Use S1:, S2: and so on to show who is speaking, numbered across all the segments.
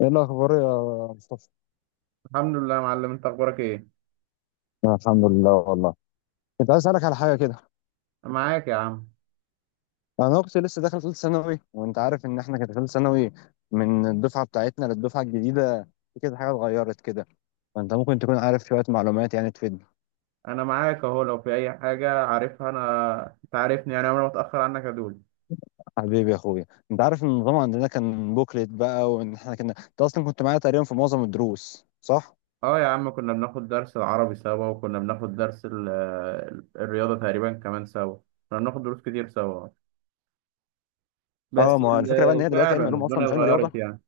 S1: ايه الاخبار يا مصطفى؟
S2: الحمد لله يا معلم، انت اخبارك ايه؟
S1: أنا الحمد لله والله. كنت عايز اسالك على حاجه كده.
S2: أنا معاك يا عم.
S1: انا اختي لسه داخله ثالثه ثانوي وانت عارف ان احنا كانت ثالثه ثانوي من الدفعه بتاعتنا للدفعه الجديده. في كده حاجه اتغيرت كده. فانت ممكن تكون عارف شويه معلومات يعني تفيدنا.
S2: انا معاك اهو، لو في اي حاجه عارفها، انا انت عارفني يعني عمري ما اتاخر عنك يا دول.
S1: حبيبي يا اخويا، انت عارف ان النظام عندنا كان بوكلت بقى، وان احنا كنا، انت اصلا كنت معايا تقريبا في معظم الدروس، صح؟
S2: اه يا عم، كنا بناخد درس العربي سوا، وكنا بناخد درس الرياضه تقريبا كمان سوا. كنا بناخد دروس كتير سوا. بس
S1: اه، ما هو الفكره بقى ان هي دلوقتي
S2: فعلا
S1: علم علوم اصلا
S2: الدنيا
S1: مش علم رياضه.
S2: اتغيرت يعني.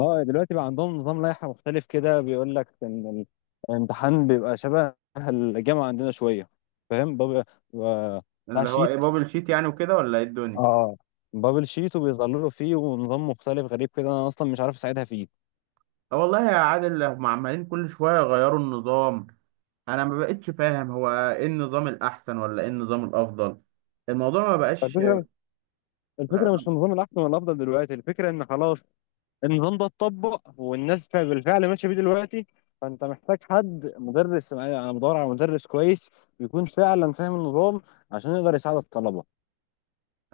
S1: اه دلوقتي بقى عندهم نظام لائحة مختلف كده بيقول لك ان الامتحان بيبقى شبه الجامعة عندنا شوية. فاهم بابل؟ بيبقى بتاع
S2: اللي هو ايه،
S1: شيت.
S2: بابل شيت يعني وكده ولا ايه الدنيا؟
S1: اه بابل شيت وبيظللوا فيه ونظام مختلف غريب كده، انا اصلا مش عارف اساعدها فيه.
S2: اه والله يا عادل، هم عمالين كل شويه يغيروا النظام. انا ما بقتش فاهم هو ايه النظام الاحسن ولا ايه النظام الافضل. الموضوع ما بقاش.
S1: الفكرة، الفكرة مش في النظام الأحسن ولا الأفضل دلوقتي، الفكرة إن خلاص النظام ده اتطبق والناس بالفعل ماشية بيه دلوقتي. فأنت محتاج حد مدرس، أنا بدور على مدرس كويس يكون فعلا فاهم النظام عشان يقدر يساعد الطلبة.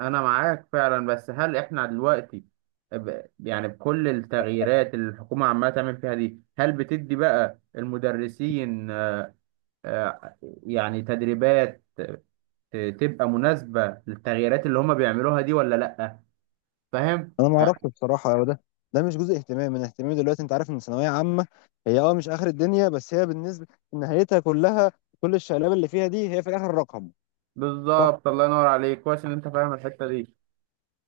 S2: انا معاك فعلا، بس هل احنا دلوقتي، يعني بكل التغييرات اللي الحكومة عمالة تعمل فيها دي، هل بتدي بقى المدرسين آه، يعني تدريبات تبقى مناسبة للتغييرات اللي هما بيعملوها دي ولا لأ؟ فاهم؟
S1: انا ما اعرفش بصراحه هو ده مش جزء اهتمامي، من اهتمامي دلوقتي انت عارف ان ثانويه عامه هي اه مش اخر الدنيا، بس هي بالنسبه، نهايتها كلها، كل الشقلاب اللي فيها دي هي في الاخر رقم. صح،
S2: بالظبط، الله ينور عليك، كويس ان انت فاهم الحتة دي.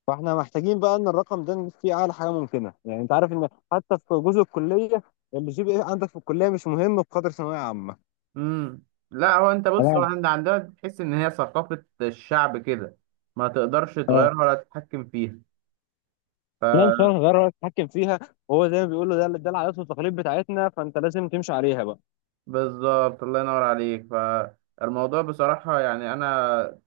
S1: فاحنا محتاجين بقى ان الرقم ده نجيب فيه اعلى حاجه ممكنه. يعني انت عارف ان حتى في جزء الكليه، اللي جي بي ايه عندك في الكليه مش مهم بقدر ثانويه عامه.
S2: امم. لا، هو انت بص، هو
S1: لا،
S2: عندنا تحس ان هي ثقافة الشعب كده. ما تقدرش
S1: اه،
S2: تغيرها ولا تتحكم فيها.
S1: لا ان شاء الله هنغير رأيك نتحكم فيها. وهو زي ما بيقولوا، ده ده العادات والتقاليد بتاعتنا فانت لازم تمشي عليها بقى.
S2: بالظبط، الله ينور عليك. فالموضوع بصراحة، يعني أنا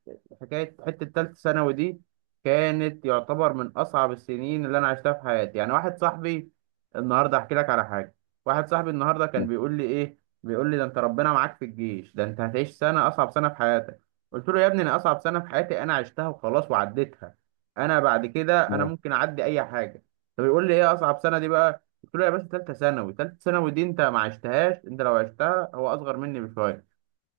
S2: حكاية حتة تالتة ثانوي دي كانت يعتبر من أصعب السنين اللي أنا عشتها في حياتي. يعني واحد صاحبي النهاردة أحكي لك على حاجة. واحد صاحبي النهاردة كان
S1: لا،
S2: بيقول لي إيه، بيقول لي ده أنت ربنا معاك في الجيش، ده أنت هتعيش سنة أصعب سنة في حياتك. قلت له يا ابني، أنا أصعب سنة في حياتي أنا عشتها وخلاص وعديتها. أنا بعد كده أنا
S1: لا.
S2: ممكن أعدي أي حاجة. طب يقول لي إيه أصعب سنة دي بقى. قلت له يا باشا، تالتة ثانوي، تالتة ثانوي دي أنت ما عشتهاش، أنت لو عشتها، هو أصغر مني بشوية.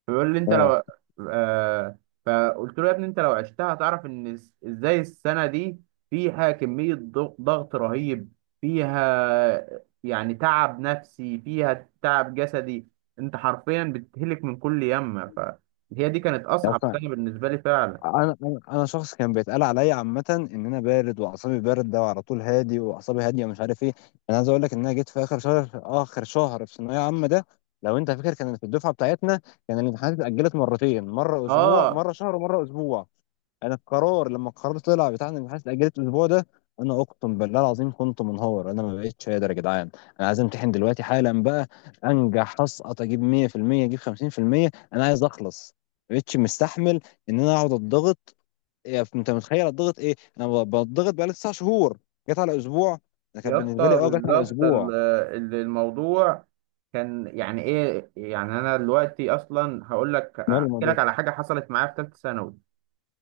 S2: بيقول لي انت
S1: اه،
S2: لو. آه. فقلت له يا ابني، انت لو عشتها هتعرف ان ازاي السنه دي فيها كميه ضغط رهيب، فيها يعني تعب نفسي، فيها تعب جسدي. انت حرفيا بتهلك من كل يمه، فهي دي كانت اصعب سنه بالنسبه لي فعلا.
S1: انا انا أنا شخص كان بيتقال عليا عامه ان انا بارد واعصابي بارده وعلى طول هادي واعصابي هاديه ومش عارف ايه. انا عايز اقول لك ان انا جيت في اخر شهر، اخر شهر في ثانويه عامه ده، لو انت فاكر، كانت في الدفعه بتاعتنا كان الامتحانات اتاجلت مرتين: مره اسبوع،
S2: اه
S1: مره شهر، ومره اسبوع. انا القرار لما القرار طلع بتاع ان الامتحانات اتاجلت الاسبوع ده، انا اقسم بالله العظيم كنت منهار، انا ما بقتش قادر يا جدعان. انا عايز امتحن دلوقتي حالا بقى، انجح اسقط، اجيب 100%، اجيب 50%، انا عايز اخلص. ما بقتش مستحمل ان انا اقعد اتضغط. انت متخيل اتضغط ايه؟ انا ب- بتضغط بقالي 9 شهور، جت على اسبوع. ده كان
S2: يا
S1: بالنسبه
S2: اسطى،
S1: لي، اه جت على
S2: بالظبط
S1: اسبوع.
S2: الموضوع كان يعني ايه. يعني انا دلوقتي اصلا هقول لك،
S1: ماله
S2: احكي
S1: الموضوع؟
S2: لك على حاجه حصلت معايا في ثالثه ثانوي.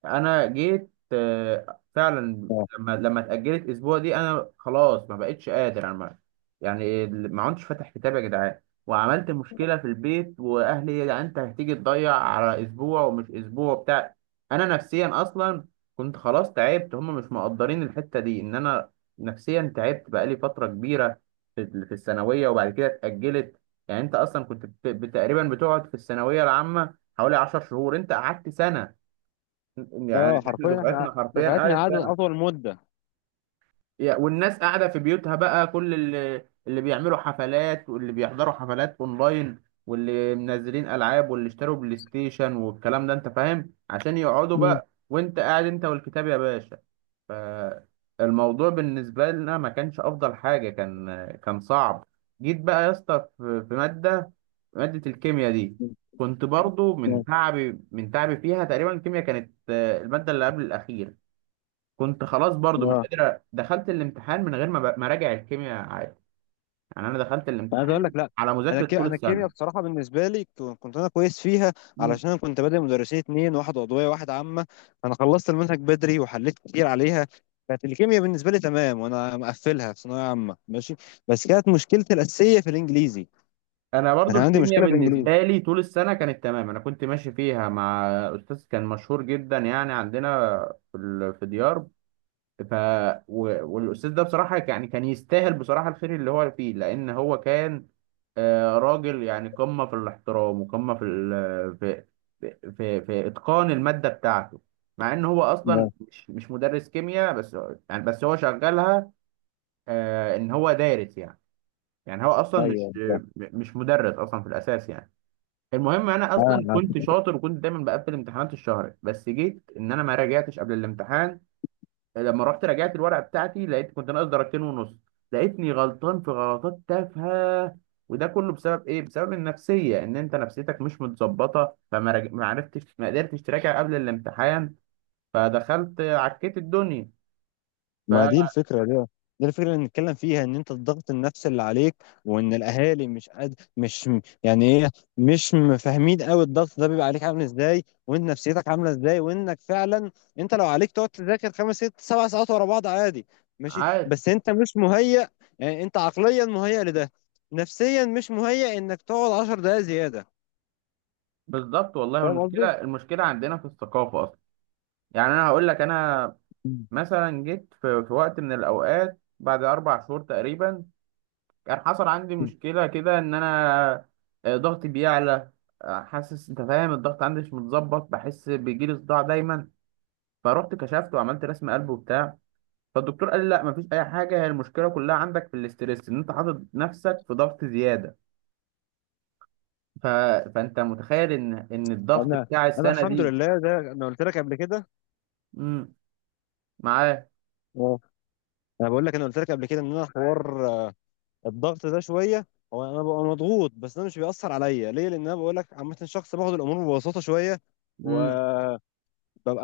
S2: انا جيت فعلا،
S1: اه،
S2: لما اتاجلت اسبوع دي، انا خلاص ما بقتش قادر، انا ما- يعني ما عدتش فاتح كتاب يا جدعان. وعملت مشكله في البيت واهلي يا جدعان، انت هتيجي تضيع على اسبوع ومش اسبوع بتاع. انا نفسيا اصلا كنت خلاص تعبت، هم مش مقدرين الحته دي ان انا نفسيا تعبت بقالي فتره كبيره في في الثانويه، وبعد كده اتاجلت. يعني انت اصلا كنت تقريبا بتقعد في الثانويه العامه حوالي 10 شهور، انت قعدت سنه. يعني
S1: آه،
S2: احنا
S1: حرفيا احنا
S2: دفعتنا حرفيا
S1: دفعتنا
S2: قعدت
S1: قعدت
S2: سنه.
S1: اطول مده.
S2: والناس قاعده في بيوتها بقى، كل اللي بيعملوا حفلات، واللي بيحضروا حفلات اونلاين، واللي منزلين العاب، واللي اشتروا بلاي ستيشن والكلام ده انت فاهم، عشان يقعدوا
S1: مم.
S2: بقى، وانت قاعد انت والكتاب يا باشا. فالموضوع بالنسبه لنا ما كانش افضل حاجه، كان صعب. جيت بقى يا اسطى في ماده، الكيمياء دي كنت برضو من تعبي فيها تقريبا. الكيمياء كانت الماده اللي قبل الاخير. كنت خلاص برضو مش
S1: اه
S2: قادر دخلت الامتحان من غير ما اراجع الكيمياء عادي. يعني انا دخلت
S1: انا عايز اقول
S2: الامتحان
S1: لك، لا
S2: على
S1: انا
S2: مذاكره طول
S1: انا الكيمياء
S2: السنه.
S1: بصراحه بالنسبه لي كنت انا كويس فيها.
S2: مم.
S1: علشان انا كنت بادئ مدرسين اتنين، واحد عضويه واحد عامه. انا خلصت المنهج بدري وحليت كتير عليها. كانت الكيمياء بالنسبه لي تمام وانا مقفلها في ثانويه عامه ماشي. بس كانت مشكلتي الاساسيه في الانجليزي.
S2: انا
S1: انا
S2: برضو
S1: كان عندي
S2: الكيمياء
S1: مشكله في الانجليزي.
S2: بالنسبه لي طول السنه كانت تمام، انا كنت ماشي فيها مع استاذ كان مشهور جدا يعني عندنا في في ديار. ف والاستاذ ده بصراحه يعني كان يستاهل بصراحه الخير اللي هو فيه، لان هو كان راجل يعني قمه في الاحترام، وقمه في اتقان الماده بتاعته. مع ان هو اصلا
S1: لا
S2: مش مدرس كيمياء، بس يعني بس هو شغلها، ان هو دارس يعني. يعني هو اصلا مش
S1: ايوه،
S2: مش مدرس اصلا في الاساس يعني. المهم انا اصلا كنت شاطر وكنت دايما بقفل امتحانات الشهر، بس جيت ان انا ما راجعتش قبل الامتحان. لما رحت راجعت الورقه بتاعتي، لقيت كنت ناقص درجتين ونص. لقيتني غلطان في غلطات تافهه. وده كله بسبب ايه؟ بسبب النفسيه، ان انت نفسيتك مش متظبطه، ما عرفتش ما قدرتش تراجع قبل الامتحان. فدخلت عكيت الدنيا.
S1: ما دي الفكرة دي، دي الفكرة اللي نتكلم فيها ان انت الضغط النفسي اللي عليك، وان الاهالي مش قد مش م- يعني ايه، مش م- فاهمين قوي الضغط ده بيبقى عليك عامل ازاي، وانت نفسيتك عاملة ازاي، وانك فعلا انت لو عليك تقعد تذاكر خمس ست سبع ساعات ورا بعض عادي ماشي،
S2: فعاد.
S1: بس انت مش مهيأ. يعني انت عقليا مهيأ لده، نفسيا مش مهيأ انك تقعد 10 دقايق زيادة.
S2: بالظبط والله.
S1: فاهم قصدي؟
S2: والمشكله عندنا في الثقافه اصلا. يعني انا هقول لك، انا مثلا جيت في, وقت من الاوقات بعد اربع شهور تقريبا، كان حصل عندي مشكلة كده إن أنا ضغطي بيعلى، حاسس أنت فاهم، الضغط عندي مش متظبط، بحس بيجيلي صداع دايما. فرحت كشفت وعملت رسم قلب وبتاع. فالدكتور قال لي لا مفيش أي حاجة، هي المشكلة كلها عندك في الاسترس، إن أنت حاطط نفسك في ضغط زيادة. ف... فأنت متخيل إن الضغط
S1: انا،
S2: بتاع السنة
S1: الحمد
S2: دي.
S1: لله، ده انا قلت لك قبل كده.
S2: امم. معاه.
S1: اه، انا بقول لك انا قلت لك قبل كده ان انا حوار الضغط ده شويه. هو انا ببقى مضغوط بس ده مش بيأثر عليا ليه؟ لان انا بقول لك عامه شخص باخد الامور ببساطه شويه
S2: امم.
S1: وببقى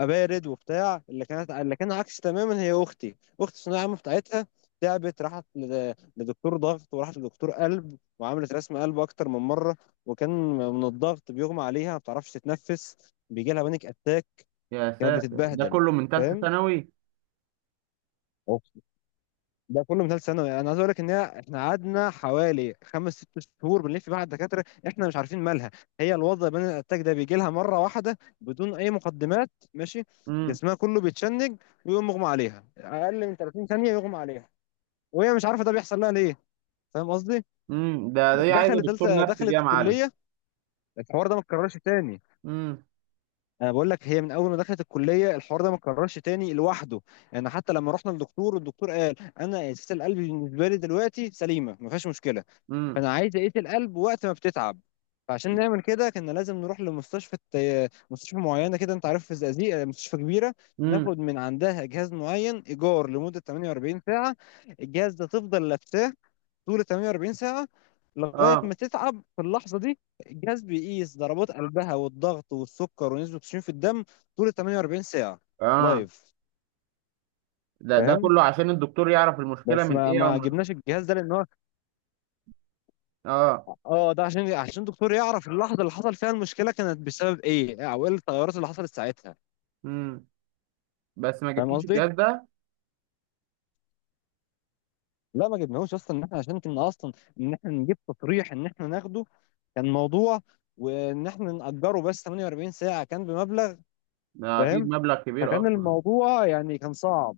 S1: بارد وبتاع. اللي كانت اللي كان عكس تماما هي اختي، اختي الثانويه العامه بتاعتها. تعبت، راحت لدكتور ضغط وراحت لدكتور قلب وعملت رسم قلب اكتر من مره. وكان من الضغط بيغمى عليها، ما بتعرفش تتنفس، بيجي لها بانيك اتاك،
S2: يا
S1: كانت
S2: ساتر، ده
S1: بتتبهدل.
S2: كله من تالتة
S1: فاهم؟
S2: ثانوي؟
S1: ده كله من ثالث ثانوي. يعني انا عايز اقول لك ان هي، احنا قعدنا حوالي خمس ست شهور بنلف مع الدكاتره احنا مش عارفين مالها. هي الوضع بين الاتاك ده بيجي لها مره واحده بدون اي مقدمات ماشي،
S2: امم.
S1: جسمها كله بيتشنج ويقوم مغمى عليها. اقل من 30 ثانيه يغمى عليها وهي مش عارفه ده بيحصل لها ليه. فاهم قصدي؟
S2: ده دي عايزة
S1: دخلت ثالثه،
S2: دكتور نفسي دي يا
S1: دخلت
S2: معلم.
S1: كليه، الحوار ده ما اتكررش تاني.
S2: امم.
S1: انا بقول لك هي من اول ما دخلت الكليه الحوار ده ما اتكررش تاني لوحده. انا حتى لما رحنا للدكتور، والدكتور قال انا اساس القلب بالنسبه لي دلوقتي سليمه ما فيهاش مشكله،
S2: امم.
S1: فانا عايز اقيس القلب وقت ما بتتعب. فعشان نعمل كده كنا لازم نروح لمستشفى، مستشفى معينه كده، انت عارف في الزقازيق مستشفى كبيره،
S2: امم.
S1: ناخد من عندها جهاز معين ايجار لمده 48 ساعه. الجهاز ده تفضل لابساه طول 48 ساعه، لغايه
S2: اه.
S1: ما تتعب في اللحظه دي. الجهاز بيقيس ضربات قلبها والضغط والسكر ونسبه الاكسجين في الدم طول 48 ساعه
S2: اه
S1: لايف.
S2: ده
S1: فاهم؟
S2: كله عشان الدكتور يعرف المشكله
S1: بس
S2: من
S1: ما
S2: ايه،
S1: ما جبناش الجهاز ده لان هو،
S2: اه.
S1: اه، ده عشان الدكتور يعرف اللحظه اللي حصل فيها المشكله كانت بسبب ايه، او ايه التغيرات اللي حصلت ساعتها.
S2: امم. بس ما
S1: فاهم
S2: جبتوش
S1: قصدي؟
S2: الجهاز ده؟
S1: لا ما جبناهوش اصلا، ان احنا عشان كنا اصلا ان احنا نجيب تصريح ان احنا ناخده، كان موضوع، وان احنا نأجره بس 48 ساعه كان بمبلغ.
S2: ده اكيد
S1: فاهم؟
S2: مبلغ كبير
S1: فكان
S2: اصلا.
S1: الموضوع يعني كان صعب.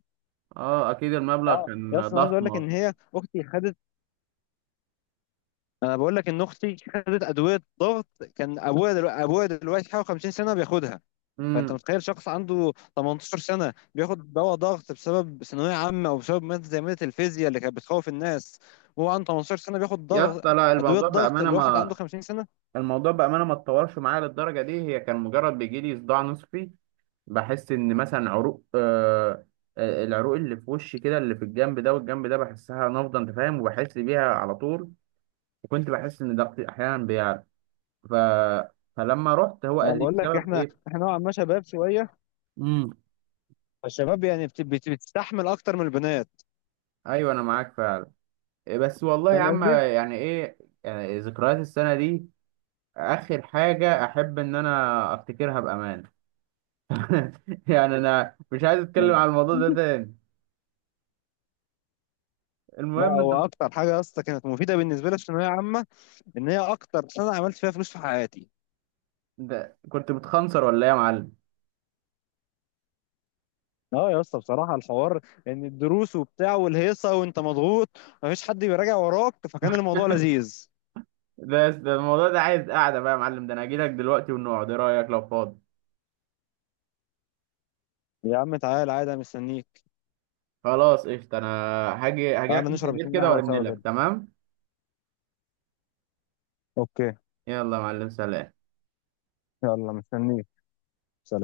S2: اه اكيد المبلغ
S1: اه يا،
S2: كان
S1: اصلا عايز اقول
S2: ضخم
S1: لك ان
S2: اصلا.
S1: هي اختي خدت، انا بقول لك ان اختي خدت ادويه ضغط. كان ابويا دلوقتي، حوالي 50 سنه بياخدها. فانت
S2: امم.
S1: متخيل شخص عنده 18 سنه بياخد دواء ضغط بسبب ثانويه عامه، او بسبب ماده زي ماده الفيزياء اللي كانت بتخوف الناس، وهو عنده 18 سنه بياخد
S2: يا
S1: ضغط،
S2: اسطى لا،
S1: ادويه ضغط الواحد عنده 50 سنه.
S2: الموضوع بامانه ما اتطورش معايا للدرجه دي، هي كان مجرد بيجي لي صداع نصفي. بحس ان مثلا عروق آه آه، العروق اللي في وشي كده، اللي في الجنب ده والجنب ده، بحسها نافضه انت فاهم، وبحس بيها على طول. وكنت بحس ان ضغطي احيانا بيعلى. ف... فلما رحت هو
S1: انا
S2: قال لي
S1: بقول لك
S2: بسبب
S1: احنا
S2: ايه.
S1: احنا نوعا ما شباب شويه.
S2: امم.
S1: فالشباب يعني بتستحمل اكتر من البنات.
S2: ايوه انا معاك فعلا. إيه بس والله يا
S1: فاهم
S2: عم،
S1: قصدي؟
S2: يعني ايه. يعني ذكريات السنه دي اخر حاجه احب ان انا افتكرها بامان. يعني انا مش عايز اتكلم على الموضوع ده تاني.
S1: لا
S2: المهم انت.
S1: هو اكتر حاجه يا اسطى كانت مفيده بالنسبه لي في الثانويه عامه ان هي اكتر سنه عملت فيها فلوس في حياتي.
S2: ده كنت بتخنصر ولا ايه يا معلم؟
S1: اه يا اسطى، بصراحه الحوار ان الدروس وبتاع والهيصه وانت مضغوط، مفيش حد بيراجع وراك، فكان الموضوع لذيذ.
S2: ده الموضوع ده عايز قاعده بقى يا معلم، ده انا هجيلك دلوقتي ونقعد، ايه رايك لو فاضي؟
S1: يا عم تعال عادي، أنا مستنيك.
S2: خلاص قشطه، انا
S1: تعال
S2: هاجيلك تحت
S1: نشرب
S2: البيت
S1: اتنين
S2: كده،
S1: قهوه
S2: وارن
S1: سوا
S2: لك
S1: كده.
S2: تمام.
S1: اوكي،
S2: يلا يا معلم، سلام.
S1: يلا، مستنيك، سلام.